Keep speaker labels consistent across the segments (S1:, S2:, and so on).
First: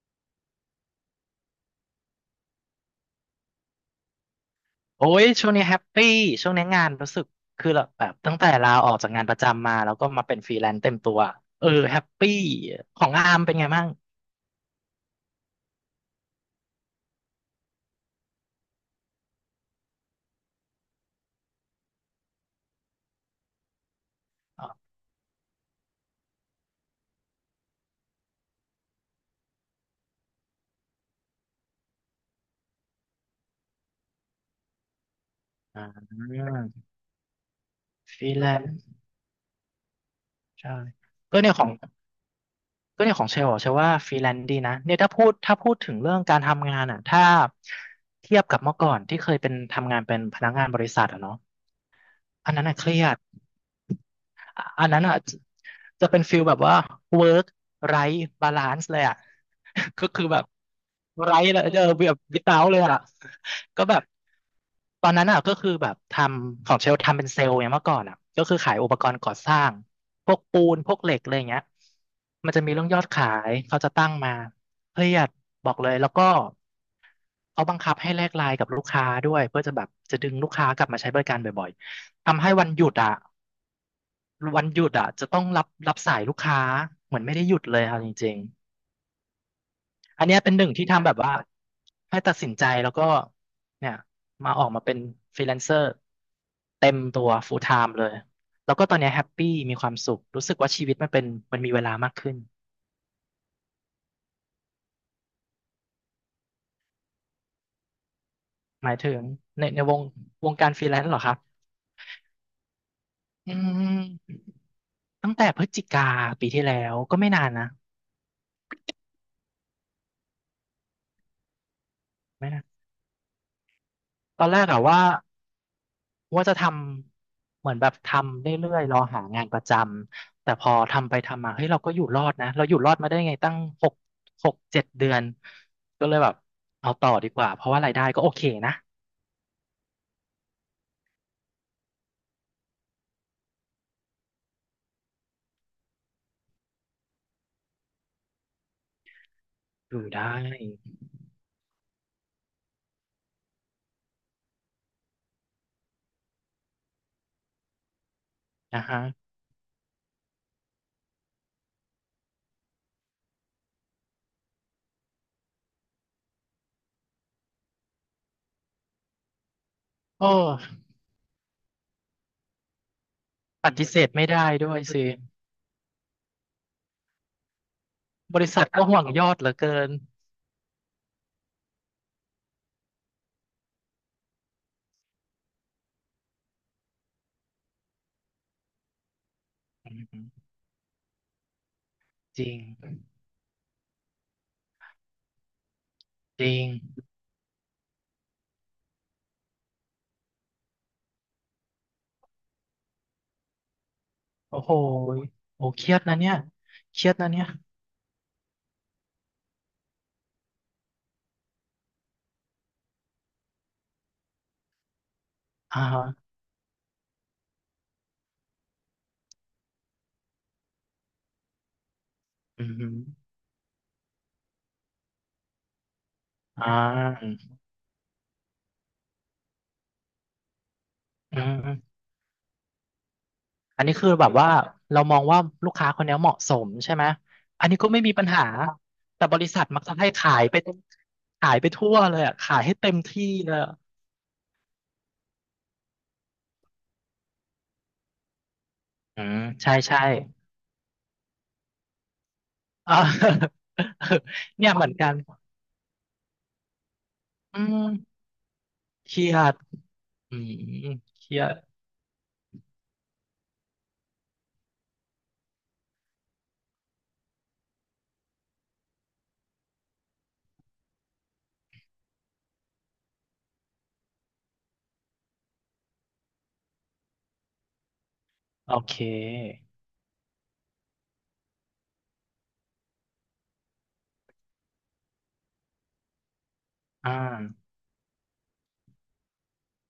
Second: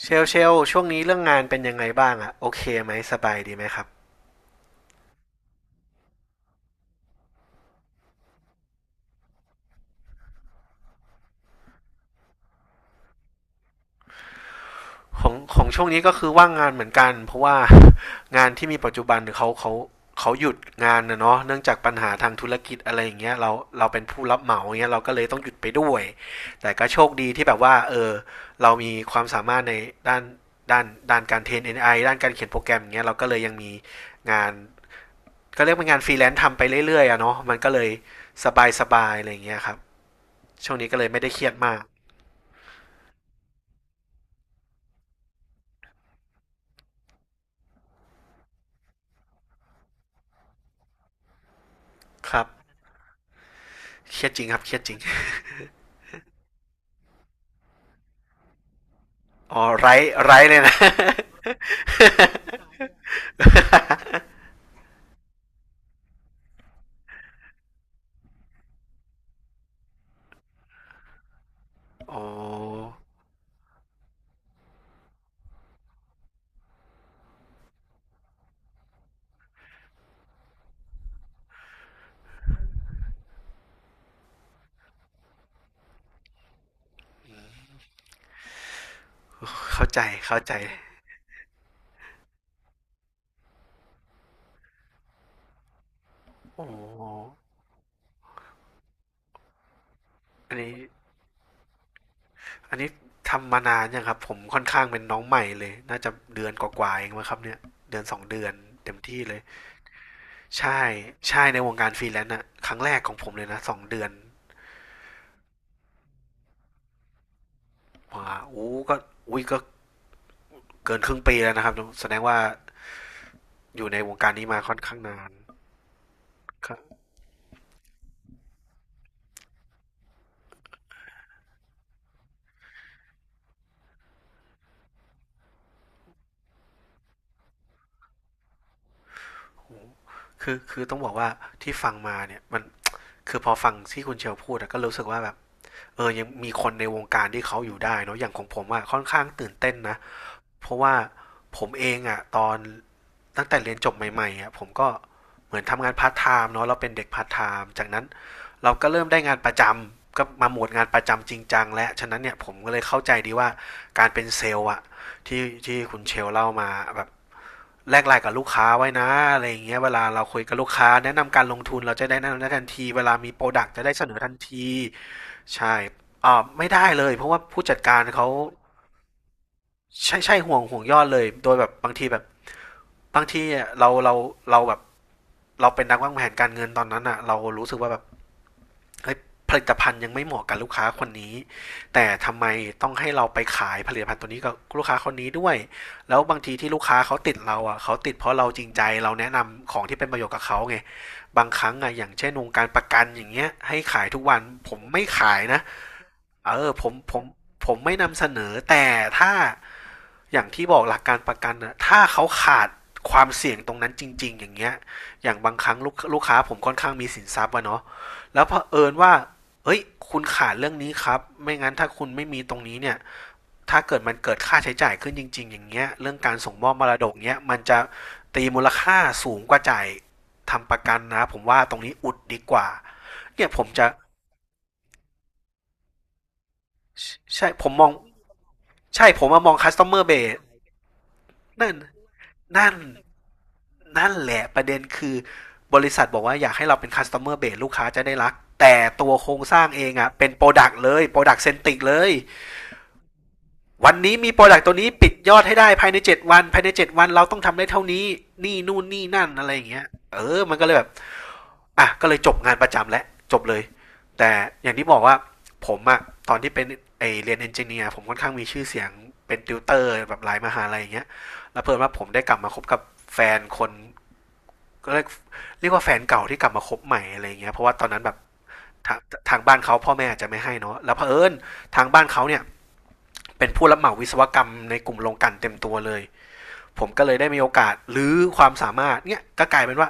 S1: เชลช่วงนี้เรื่องงานเป็นยังไงบ้างอะโอเคไหมสบายดีไหมครับ
S2: โอ้ยช่วงนี้แฮปปี้ช่วงนี้งานรู้สึกคือแบบตั้งแต่ลาออกจากงานประจำมาแล้วก็มาเป็นฟรีแลนซ์เต็มตัวเออแฮปปี้ของอาร์มเป็นไงบ้าง
S1: ของช่วงนี้ก็คือว่างงานเหมือนกันเพราะว่างานที่มีปัจจุบันเขาหยุดงานนะเนาะเนื่องจากปัญหาทางธุรกิจอะไรอย่างเงี้ยเราเป็นผู้รับเหมา
S2: อ๋อ
S1: เงี้ยเราก็เลยต้องหยุดไปด้วยแต่ก็โชคดีที่แบบว่าเรามีความสามารถในด้านด้านด้านการเทรนเอไอด้านการเขียนโปรแกรมอย่างเงี้ยเราก็เลยยังมีงานก็เรียก
S2: อ่
S1: เป็นงานฟ
S2: า
S1: รีแลนซ์ทำไปเรื่อยๆอะเนาะมันก็เลย
S2: ฟรีแลนซ์
S1: สบายๆอะไรอย่างเงี้ยครับ
S2: ใช่
S1: ช่วงนี้ก็เลยไม่ได้
S2: ก็
S1: เครี
S2: เนี่
S1: ยด
S2: ยของ
S1: มาก
S2: ก็เนี่ยของเชลล์อะเชลว่าฟรีแลนซ์ดีนะเนี่ยถ้าพูดถึงเรื่องการทำงานอ่ะถ้าเทียบกับเมื่อก่อนที่เคยเป็นทำงานเป็นพนักงานบริษัทอ่ะเนาะ
S1: ครับ
S2: อันนั้นอ่ะเครียด
S1: เครียดจริงครับ
S2: อะ
S1: เครียด
S2: อัน
S1: จริง
S2: นั้นอ่ะจะจะเป็นฟิลแบบว่า work ไร้บาลานซ์เลยอ่ะ
S1: อ๋อไร
S2: ก็คือ
S1: ไร
S2: แบบ
S1: เลยนะ
S2: ไร้ เลยเออแบบวิตาเลยอ่ะก็แบบตอนนั้นอ่ะก็คือแบบทำของเชลทำเป็นเซลล์เนี่ยเมื่อก่อนอ่ะก็คือขายอุปกรณ์ก่อสร้างพวกปูนพวกเหล็กอะไรอย่างเงี้ย
S1: อ๋อ
S2: มันจะมีเรื่องยอดขายเขาจะตั้งมาเครียดบอกเลยแล้วก็เขาบังคับให้แลกไลน์กับลูกค้าด้วยเพื่อจะแบบจะดึงลูกค้ากลับมาใช้บริการบ่อยๆทำให้วันหยุดอ่ะ วันหยุดอ่ะจะต้องรับสายลูกค้าเหมือนไม่ได้หยุดเลยค่ะจริง
S1: เข้าใจ
S2: ๆอันเนี้
S1: เข้า
S2: ยเป็
S1: ใจ
S2: นหนึ่งที่ทำแบบว่าให้ตัดสินใจแล้วก็เนี่ยมาออกมาเป็นฟรีแลนเซอร์
S1: อ๋
S2: เต็มตัว
S1: อ
S2: full time เลยแล้วก็ตอนเนี้ยแฮปปี้มีความสุขรู้สึ
S1: อัน
S2: กว่า
S1: นี้
S2: ชีวิตมันเป็นมันมีเวลามากขึ้น
S1: อันนี้ทำมานานยังครับผมค่อนข้างเป็นน้องใหม่เลยน่าจะเดือนกว่าๆเองมั้งครับเนี่ยเดือนสองเดือน
S2: ห
S1: เต็
S2: มาย
S1: ม
S2: ถึ
S1: ที่
S2: ง
S1: เลย
S2: ในวงวงการฟ
S1: ใช่
S2: รีแลนซ์เหรอครับ
S1: ใช่ในวงการฟรีแลนซ์อะครั้งแรกของผมเลย
S2: อื
S1: นะสองเดือน
S2: มตั้งแต่พฤศจิกาปีที่แล้วก็ไม่นานนะ
S1: ว้าโอ้ก็อุ้ยก็เกินครึ่งปีแล้วนะครับแสดงว่า
S2: ไม่นาน
S1: อยู่ในวงการ
S2: ต
S1: นี้
S2: อนแร
S1: มา
S2: ก
S1: ค่อน
S2: อะ
S1: ข้าง
S2: ว่า
S1: นาน
S2: ว่าจะท
S1: ครับ
S2: ำเหมือนแบบทำเรื่อยๆรอหางานประจำแต่พอทำไปทำมาเฮ้ยเราก็อยู่รอดนะเราอยู่รอดมาได้ไงตั้งหกหกเจ็ดเดือนก็เลยแบบเอาต่อดีกว่าเพราะว่ารายได้ก็โอเคนะ
S1: คือต้องบอกว่าที่ฟังมาเนี่ยมันคือพอฟังที่คุณเชลพูดก็รู้สึกว่าแบบเออยังมีคนในวงการที่เขาอยู่ได้เนาะอย่างของผมอะค่อนข้างตื่นเต้น
S2: อ
S1: นะ
S2: ยู่ได้
S1: เพราะว่าผมเองอะตอนตั้งแต่เรียนจบใหม่ๆอะผมก็เหมือนทำงานพาร์ทไทม์เนาะเราเป็นเด็กพาร์ทไทม์จากนั้นเรา
S2: นะ
S1: ก็
S2: ฮะ
S1: เริ่มได้งานประจำก็มาโหมดงานประจำจริงจังและฉะนั้นเนี่ยผมก็เลยเข้าใจดีว่าการเป็นเซลล์อะที่ที่คุณเชลเล่ามาแบบ แลกไลน์กับลูกค้าไว้นะอะไรอย่างเงี้ยเวลาเรา
S2: โอ้
S1: คุยกับลูกค้าแนะนำการลงทุนเราจะได้แนะนำได้ทันทีเวลามีโปรดัก
S2: ป
S1: ต์จะ
S2: ฏิ
S1: ได้
S2: เส
S1: เส
S2: ธ
S1: นอ
S2: ไม่
S1: ทัน
S2: ได้
S1: ที
S2: ด้วยสิ
S1: ใช่อ่าไม่ได้เลยเพราะว่าผู้จัดการเขา
S2: บริษัทก็ห่วงยอดเหลือเกิน
S1: ใช่ใช่ห่วงยอดเลยโดยแบบบางทีแบบบางทีอะเราเราเราแบบเราเป็นนักวางแผนการเงินตอนนั้นอะเรารู้สึกว่าแบบ ผลิต
S2: อื
S1: ภัณฑ์ยังไม่เห
S2: ม
S1: มาะกับลูกค้าคนนี้แต่ทำ
S2: จ
S1: ไม
S2: ริง
S1: ต้องให้เราไปขายผลิตภัณฑ์ตัวนี้กับลูกค้าคนนี้ด้วยแล้วบาง
S2: จ
S1: ที
S2: ริง
S1: ที่ลูกค้าเขาติดเราอ่ะเขาติดเพราะเราจริงใจเราแนะนำของที่เป็นประโยชน์กับเขาไงบางครั้งอ่ะอย่างเช่นวงการประกันอย่างเงี้ยให้ขายทุกวัน
S2: โอ้
S1: ผ
S2: โห
S1: มไม่ขายนะ
S2: โอ้เครียดนะเนี่ย
S1: เออผม
S2: เครีย
S1: ผ
S2: ด
S1: ม
S2: นะเนี่ย
S1: ผมไม่นำเสนอแต่ถ้า อย่างที่บอกหลักการประกันนะถ้าเขาขาดความเสี่ยงตรงนั้นจริงๆอย่างเงี้ยอย่างบางครั้ง
S2: อ่า
S1: ลูก
S2: ฮะ
S1: ลูกค้าผมค่อนข้างมีสินทรัพย์อะเนาะแล้วเผอิญว่าเฮ้ยคุณขาดเรื่องนี้ครับไม่งั้นถ้าคุณไม่มีตรง
S2: อืมอ
S1: นี้
S2: หื
S1: เนี่
S2: อ
S1: ยถ้าเกิดมันเกิดค่าใช้จ่ายขึ้นจริงๆอย่างเงี้ยเรื่องการส่งม
S2: อ่
S1: อบมรดกเนี้ย
S2: า
S1: มันจะตีมูลค่าสูงกว่าจ่ายทำประกันนะผ
S2: อื
S1: มว่าตรงนี้
S2: ม
S1: อุดดีกว่าเนี่ยผม
S2: อัน
S1: จะ
S2: นี้คือแบบว่าเรามองว่าลูกค้าคนเนี้ยเหมาะสมใช่ไหม
S1: ใช่ผ
S2: อัน
S1: ม
S2: นี้
S1: ม
S2: ก็
S1: อง
S2: ไม่มีปัญหา
S1: ใช่ผ
S2: แต่
S1: ม
S2: บ
S1: มา
S2: ริ
S1: มอง
S2: ษัทมักจะ
S1: customer
S2: ให้ขา
S1: base
S2: ยไปขายไป
S1: นั่น
S2: ทั่วเลยอ่ะขาย
S1: นั่
S2: ให้
S1: น
S2: เต็มที่เลยอะ
S1: นั่นแหละประเด็นคือบริษัทบอกว่าอยากให้เราเป็น customer base ลูกค้าจะได้รักแต่ตัว
S2: อื
S1: โคร
S2: ม
S1: งสร้าง
S2: ใช่
S1: เอง
S2: ใช่
S1: อะเป็น product เลย product centric เลย
S2: อ่า
S1: วันนี้มี product
S2: เนี่
S1: ตั
S2: ย
S1: ว
S2: เหมื
S1: นี้
S2: อนกั
S1: ปิด
S2: น
S1: ยอดให้ได้ภายใน7วันภายใน7วันเราต้อง
S2: อื
S1: ทำได้เท่า
S2: ม
S1: นี้นี่นู่นนี่
S2: เครี
S1: นั่น
S2: ย
S1: อะไร
S2: ด
S1: อย่างเงี้ยเอ
S2: อื
S1: อมันก็เลยแบบ
S2: มเครียด
S1: อ่ะก็เลยจบงานประจำและจบเลยแต่อย่างที่บอกว่าผมอะตอนที่เป็นไอเรียนเอนจิเนียร์ผมค่อนข้างมีชื่อเสียงเป็นติวเตอร์แบบหลายมหาลัยอย่างเงี้ยแล้วเพิ่มว่าผมได้กลับมาคบกับแฟนคน ก็เรียกว่าแฟนเก่าที่กลับมาคบใหม่อะไรเงี้ยเพราะว่าตอนนั้นแบบ
S2: โอเค
S1: ทางทางบ้านเขาพ่อแม่อาจจะไม่ให้เนาะแล้วเผอิญทางบ้านเขาเนี่ยเป็นผู้รับเหมาวิศวกรรมในกลุ่มโรงกลันเต็มตัวเลย ผมก็
S2: อ่
S1: เลยได้มีโอ
S2: า
S1: กาสหรือความสามารถเนี่ยก็กลายเป็นว่า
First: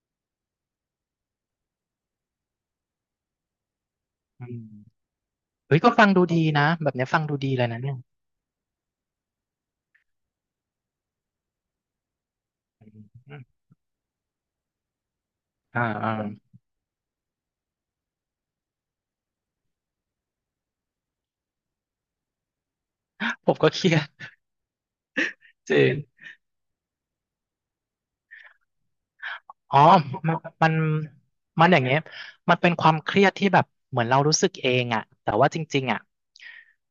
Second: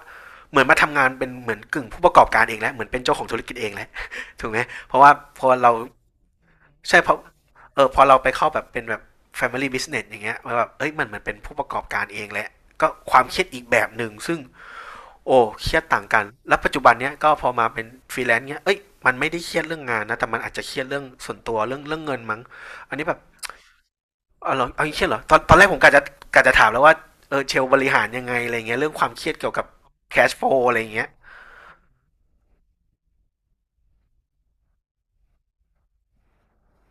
S1: เหมือนมาทำงานเป็นเหมือนกึ่งผู้ประกอบการเองแล้วเหมือนเป็นเจ้าของธุรกิจเองแล้ว
S2: อื
S1: ถูกไหมเพราะ
S2: ม
S1: ว่าพอเรา
S2: เฮ้ยก็ฟังดูดีนะแบบ
S1: ใช่
S2: เนี้
S1: เพ
S2: ย
S1: ราะ
S2: ฟังดูดีเลย
S1: เอ
S2: นะ
S1: อ
S2: เนี่
S1: พ
S2: ย
S1: อเราไปเข้าแบบเป็นแบบ Family Business อย่างเงี้ยมัแบบเอ้ยมันเหมือนเป็นผู้ประกอบการเองแลลว
S2: อ
S1: ก็ความเค
S2: ื
S1: รี
S2: ม
S1: ยดอีกแบบหนึ่งซึ่ง โอ้เครีย
S2: อ่า
S1: ดต่าง
S2: อ่า
S1: กันแล้วปัจจุบันเนี้ยก็พอมาเป็นฟรีแลนซ์เนี้ยเอ้ยมันไม่ได้เครียดเรื่องงานนะแต่มันอาจจะเครียดเรื่องส่วนตัวเรื่องเงินมั้งอันนี้แบบ
S2: ผมก็เครียด
S1: เอาเหรอเอา่งเครียดเหรอตอนแรก
S2: จ
S1: ผม
S2: ริ
S1: กะ
S2: ง
S1: จะกะจะถามแล้วว่าเออเชลบริหารยังไงอะไรเงี้ยเรื่องความเครียดเกี่ยวกับ
S2: อ๋อ
S1: แคช
S2: มัน
S1: โฟล
S2: มัน
S1: อะไรเงี้ย
S2: มันอย่างเงี้ยมันเป็นความเครียดที่แบบเหมือนเรารู้สึกเองอะแต่ว่าจริงๆอะ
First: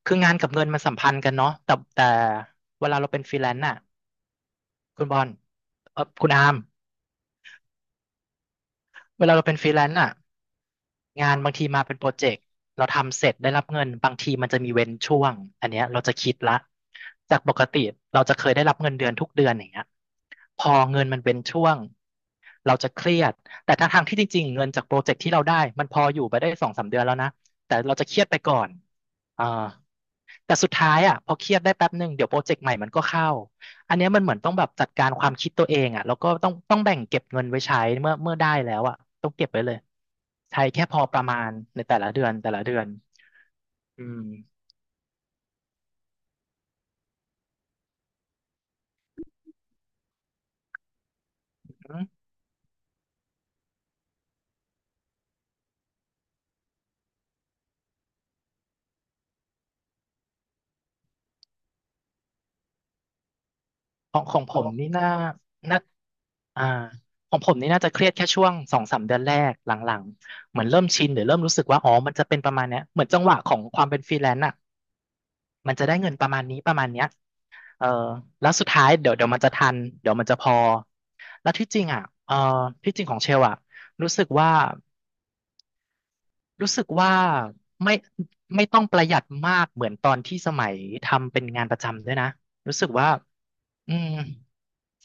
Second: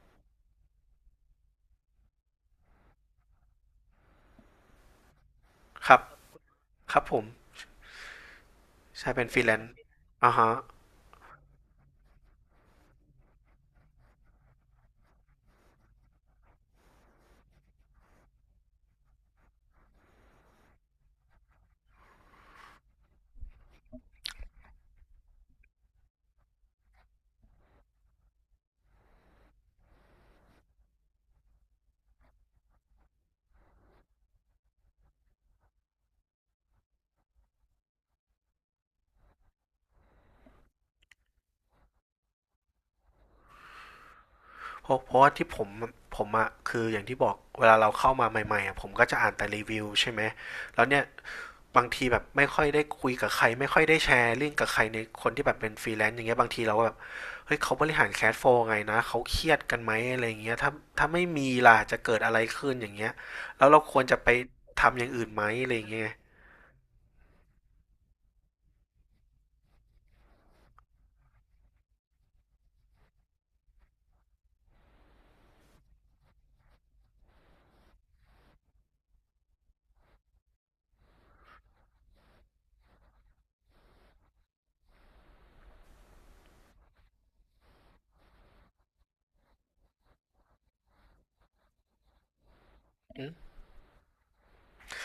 S2: คืองานกับเงินมันสัมพันธ์กันเนาะแต่เวลาเราเป็นฟรีแลนซ์อะคุณบอล
S1: ครั
S2: เอ
S1: บ
S2: อคุณอาร์ม
S1: ครับผมใช่เป็
S2: เว
S1: น
S2: ลา
S1: ฟรี
S2: เรา
S1: แล
S2: เป็น
S1: น
S2: ฟรี
S1: ซ์
S2: แลนซ์อะ
S1: อ่าฮะ
S2: งานบางทีมาเป็นโปรเจกต์เราทำเสร็จได้รับเงินบางทีมันจะมีเว้นช่วงอันเนี้ยเราจะคิดละจากปกติเราจะเคยได้รับเงินเดือนทุกเดือนอย่างเงี้ยพอเงินมันเว้นช่วงเราจะเครียดแต่ทั้งทางที่จริงๆเงินจากโปรเจกต์ที่เราได้มันพออยู่ไปได้สองสามเดือนแล้วนะแต่เราจะเครียดไปก่อนอ่าแต่สุดท้ายอ่ะพอเครียดได้แป๊บหนึ่งเดี๋ยวโปรเจกต์ใหม่มันก็เข้า อันเนี้ยมันเหมือนต้องแบบจัดการความคิดตัวเองอ่ะแล้วก็ต้องแบ่งเก็บเงินไว้ใช้เมื่อได้แล้วอ่ะต้องเก็บไว้เลยใช้แค่พอประมาณในแต่ละเดือนแต่ละเดือนอืม
S1: เพราะว่าที่ผมผมอะ คืออย่างที่บอกเวลาเราเข้ามาใหม่ๆอะผมก็จะอ่านแต่รีวิวใช่ไหมแล้วเนี่ย บางทีแบบไม่ค่อยได้คุยกับใคร ไม่ค่อยได้แชร์เรื่องกับใครในคนที่แบบเป็นฟรีแลนซ์อย่างเงี้ยบางทีเราก็แบบเฮ้ยเขาบริหารแคชโฟลว์ไงนะเขาเครียดกันไหมอะไรอย่างเงี้ยถ้าไม่มีล่ะจะเกิดอะไรขึ้นอย่างเงี้ยแล้วเราควร
S2: ข
S1: จะ
S2: อง
S1: ไป
S2: ของผมนี่
S1: ทำอ
S2: น่า
S1: ย่างอื่นไหมอะไร
S2: น่า
S1: อย่างเงี้ย
S2: อ่าของผมนี่น่าจะเครียดแค่ช่วงสองสามเดือนแรกหลังๆเหมือนเริ่มชินหรือเริ่มรู้สึกว่าอ๋อมันจะเป็นประมาณเนี้ยเหมือนจังหวะของความเป็นฟรีแลนซ์อ่ะมันจะได้เงินประมาณนี้ประมาณเนี้ยเออแล้วสุดท้ายเดี๋ยวเดี๋ยวมันจะทันเดี๋ยวมันจะพอแล้วที่จริงอ่ะเออที่จริงของเชลอ่ะรู้สึกว่า รู้สึกว่าไม่ไม่ต้องประหยัดมากเหมือนตอนที่สมัยทำเป็นงานประจำด้วยนะรู้สึกว่า
S1: อืม
S2: อืม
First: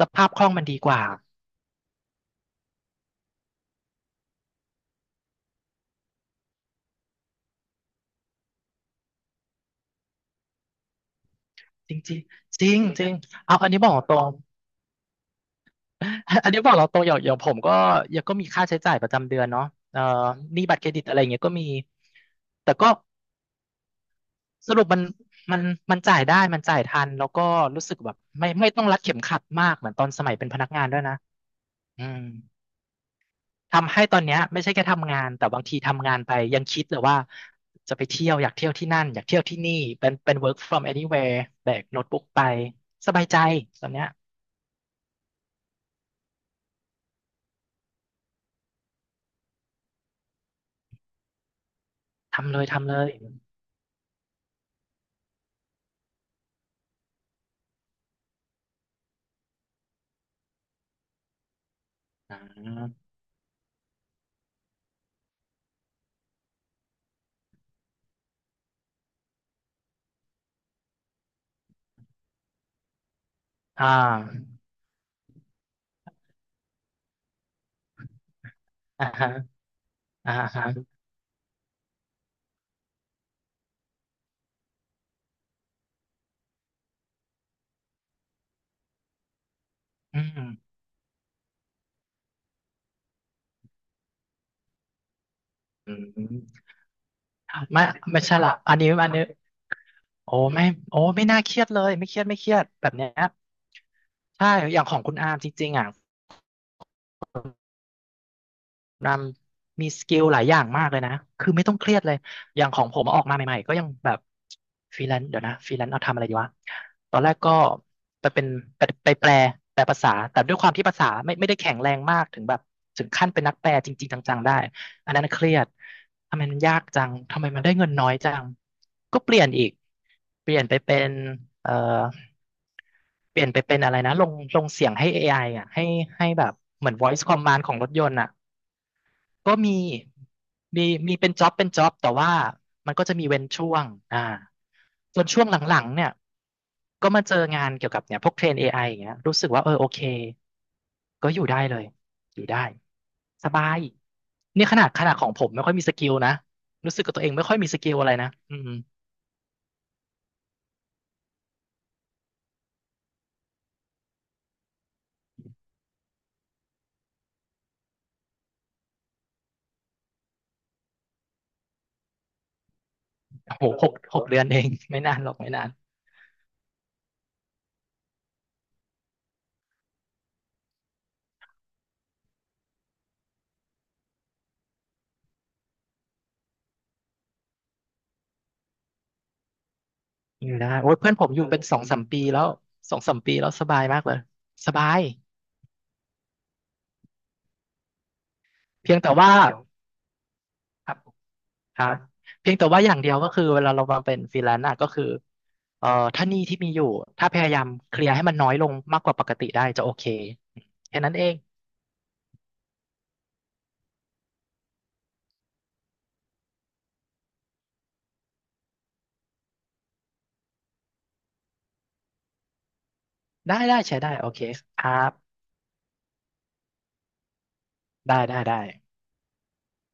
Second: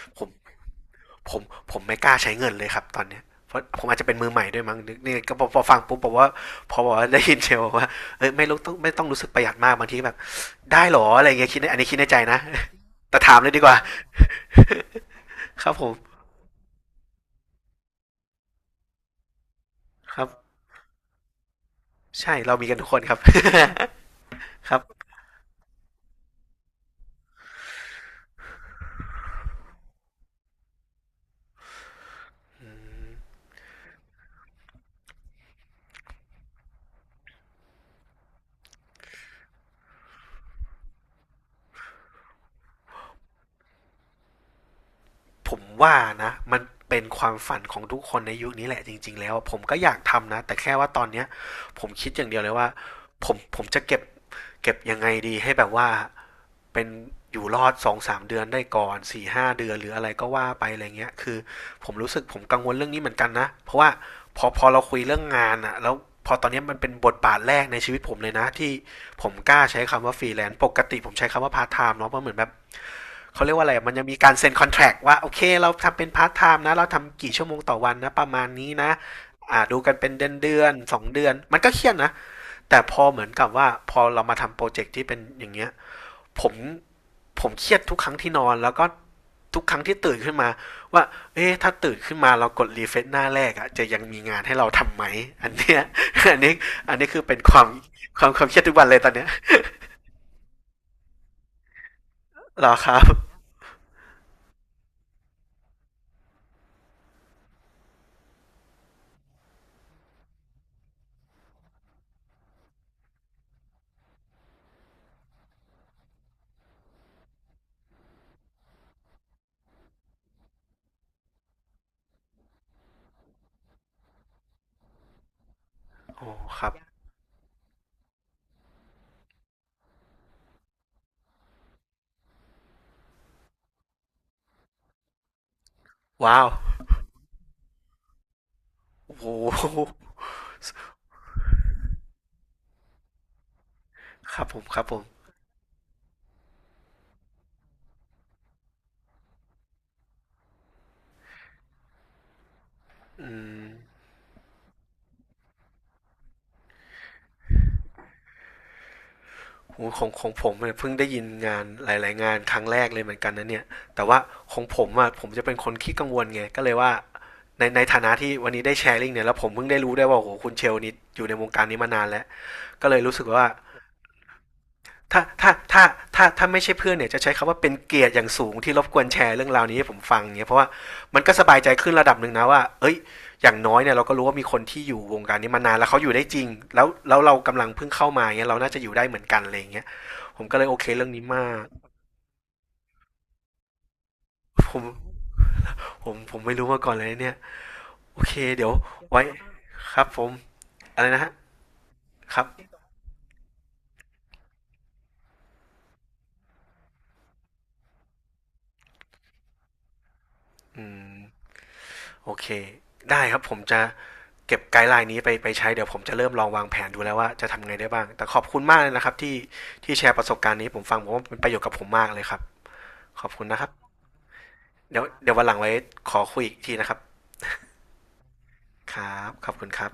S2: ส
S1: ผ
S2: ภาพคล่อง
S1: ม
S2: มันดีกว่า
S1: ผมผมไม่กล้าใช้เงินเลยครับตอนเนี้ยเพราะผมอาจจะเป็นมือใหม่ด้วยมั้งนกี่ก็พอฟังปุ๊บบอกว่าพอบอกว่าได้ยินเชลว่าเอ้ยไม่ต้องรู้สึกประหยัดมากบางทีแบบได้หรออะไรเงี้ยคิดในอันนี้
S2: จ
S1: คิ
S2: ริ
S1: ด
S2: ง
S1: ใน
S2: จ
S1: ใจ
S2: ริง
S1: นะ
S2: จริงจริง
S1: แต่ถามเลย
S2: เอา
S1: ดี
S2: อั
S1: ก
S2: น
S1: ว่า
S2: นี้บอกตรง
S1: ครับผม
S2: อันนี้บอกเราตรงอย่างอย่างผมก็ยังก็มีค่าใช้จ่ายประจำเดือนเนาะเอ่อ
S1: ครับ
S2: หนี้บัตรเครดิตอะไรเงี้ยก็มี
S1: ใช่เรามี
S2: แต่
S1: กันทุก
S2: ก็
S1: คนครับ ค
S2: ส
S1: รับ
S2: รุปมันมันจ่ายได้มันจ่ายทันแล้วก็รู้สึกแบบไม่ต้องรัดเข็มขัดมากเหมือนตอนสมัยเป็นพนักงานด้วยนะอืม ทำให้ตอนเนี้ยไม่ใช่แค่ทำงานแต่บางทีทำงานไปยังคิดเลยว่าจะไปเที่ยวอยากเที่ยวที่นั่นอยากเที่ยวที่นี่เป็น work from anywhere แบกโน้ตบุ๊กไปสบายใจตอนเนี้ย
S1: ผมว่านะมันเป็นความฝันของทุกคนในยุคนี้แหละจริงๆแล้วผมก็อยากทำนะแต่แค่ว่าตอนเนี้ยผมคิดอย่างเดียวเล
S2: ทำ
S1: ย
S2: เลย
S1: ว่า
S2: ทำเลย
S1: ผมจะเก็บเก็บยังไงดีให้แบบว่าเป็นอยู่รอด2 ถึง 3 เดือนได้ก่อน4 ถึง 5 เดือนหรืออะไรก็ว่าไปอะไรเงี้ยคือผมรู้สึก
S2: อ่
S1: ผมกังวลเรื่องนี้เห
S2: า
S1: มือนกันนะเพราะว่าพอเราคุยเรื่องงานอะแล้วพอตอนนี้มันเป็นบทบาทแรกในชีวิตผมเลยนะที่ผมกล้าใช้คำว่าฟรีแลนซ์ปกติผมใช้คำว่าพาร์ทไทม์เนาะเพราะเหมือนแบบ เขาเรียกว่าอะไร
S2: อ่
S1: มันยังมีการ
S2: า
S1: เซ็นคอนแท c t ว่าโอเคเราทำเป็นพาร์ทไทม์นะเราทำกี่ชั่วโมงต่อวันนะประมาณนี้นะ
S2: อ่าฮะ
S1: อ่าดูกันเป็นเดือ
S2: อ่า
S1: นเดือ
S2: ฮะ
S1: น2 เดือนมันก็เครียดนะแต่พอเหมือนกับว่าพอเรามาทำโปรเจกต์ที่เป็นอย่างเงี้ยผมผมเครียดทุกครั้งที่นอนแล้วก็ทุกครั้งที่ตื่น
S2: อืม
S1: ขึ้น
S2: อ
S1: มาว่าเอ๊ะถ้าตื่นขึ้นมาเรากดรีเฟซหน้าแรกอะจะยังมีงานให้เราทำไหมอันเนี้ย
S2: ื
S1: อันนี้
S2: ม
S1: อันนี้คือเป็นความ
S2: ไม่
S1: ค
S2: ไม่
S1: วาม
S2: ใช่
S1: ความ
S2: ละ
S1: เครียดทุ
S2: อั
S1: ก
S2: น
S1: วัน
S2: นี้
S1: เลยต
S2: อั
S1: อ
S2: น
S1: น
S2: นี้
S1: เนี้ย
S2: โอ้ไม่โอ้ไม่น่าเครียดเลยไม่เครียดไม่เครีย
S1: ห
S2: ด
S1: รอ
S2: แบ
S1: ค
S2: บ
S1: รับ
S2: เนี้ยใช่อย่างของคุณอาร์มจริงๆอ่ะ รำมีสกิลหลายอย่างมากเลยนะคือไม่ต้องเครียดเลย อย่างของผมออกมาใหม่ๆก็ยังแบบฟรีแลนซ์เดี๋ยวนะฟรีแลนซ์เอาทำอะไรดีวะ ตอนแรกก็ไปเป็นไปแปลภาษา แต่ด้วยความที่ภาษาไม่ได้แข็งแรงมากถึงแบบถึงขั้นเป็นนักแปลจริงๆจังๆได้ อันนั้นเครียด
S1: โอ้
S2: ทำไมมัน
S1: ครับ
S2: ยากจังทำไมมันได้เงินน้อยจังก็เปลี่ยนอีกเปลี่ยนไปเป็นเอ่อเปลี่ยนไปเป็นอะไรนะลงเสียงให้ AI อไออ่ะให้ให้
S1: ว้า
S2: แบ
S1: ว
S2: บเหมือน voice command ของรถยนต์อ่ะ
S1: โอ้โห
S2: ก็มีมีมีเป็นจ็อบเป็นจ็อบแต่ว่ามันก็จะมีเว้นช่วงอ่า
S1: ครับผมครับผม
S2: จนช่วงหลังๆเนี่ยก็มาเจองานเกี่ยวกับเนี่ยพวกเทรน AI อไออย่างเงี้ยรู้สึกว่าเออโอเคก็อยู่ได้เลยอยู่ได้
S1: อื
S2: สบา
S1: ม
S2: ยเนี่ยขนาดของผมไม่ค่อยมีสกิลนะรู้สึกกับตัวเองไม่ค่อยมีสกิลอะไรนะอืม
S1: โหของของผมเนี่ยเพิ่งได้ยินงานหลายๆงานครั้งแรกเลยเหมือนกันนะเนี่ยแต่ว่าของผมอ่ะผมจะเป็นคนขี้กังวลไงก็เลยว่าในฐานะที่วันนี้ได้แชร์ลิงก์เนี่ยแล้วผมเพิ่งได้รู้ได้วยว่าโอ้โหคุณเชลนี่อยู่ในวงการนี้มานานแล้วก็เลยรู้สึกว่า
S2: โอ้โหหกเดือนเอง ไม่นาน
S1: ถ้า
S2: หรอกไม่
S1: ถ้า
S2: นาน
S1: ถ้าถ้าไม่ใช่เพื่อนเนี่ยจะใช้คำว่าเป็นเกียรติอย่างสูงที่รบกวนแชร์เรื่องราวนี้ให้ผมฟังเนี่ยเพราะว่ามันก็สบายใจขึ้นระดับหนึ่งนะว่าเอ้ยอย่างน้อยเนี่ยเราก็รู้ว่ามีคนที่อยู่วงการนี้มานานแล้วเขาอยู่ได้จริงแล้วเรากำลังเพิ่งเข้ามาเนี่ยเราน่าจะอยู่ได้เหมือนกันอะไรอย่างเงี้ยผม
S2: อยู่
S1: ก็เล
S2: ได้
S1: ยโอเค
S2: โอ้ย
S1: เรื่อ
S2: เพื่
S1: ง
S2: อนผ
S1: นี้
S2: มอยู่
S1: มา
S2: เป็น
S1: ก
S2: สองสามปีแล้วสองสามปีแล้วสบายมากเลย
S1: ผ
S2: สบา
S1: ม
S2: ย
S1: ผมไม่รู้มาก่อนเลยเนี่ยโอเคเดี๋ยว
S2: เพียงแต่
S1: ไว้
S2: ว่า
S1: ครับผม
S2: ครับ
S1: อะไรนะฮะ
S2: ครับ
S1: ครับ
S2: เพียงแต่ว่าอย่างเดียวก็คือเวลาเรามาเป็นฟรีแลนซ์อะก็คือเอ่อถ้าหนี้ที่มีอยู่ถ้าพยายามเคลียร์ให้มันน้อยลงมากกว่าปกติได้จะโอเค
S1: อื
S2: แค่นั้
S1: ม
S2: นเอง
S1: โอเคได้ครับผมจะเก็บไกด์ไลน์นี้ไปไปใช้เดี๋ยวผมจะเริ่มลองวางแผนดูแล้วว่าจะทำไงได้บ้างแต่ขอบคุณมากเลยนะครับที่ที่แชร์ประสบการณ์นี้ผมฟังผมว่าเป็นประโยชน์กับผมมากเลยครับขอบคุณ
S2: ได้
S1: นะครั
S2: ได้
S1: บ
S2: ใช้ได้โอเคครั
S1: เดี๋ยว
S2: บ
S1: วันหลังไว้ขอคุยอีกทีนะครับ
S2: ได้ได้ได้
S1: ครับขอบคุณครับ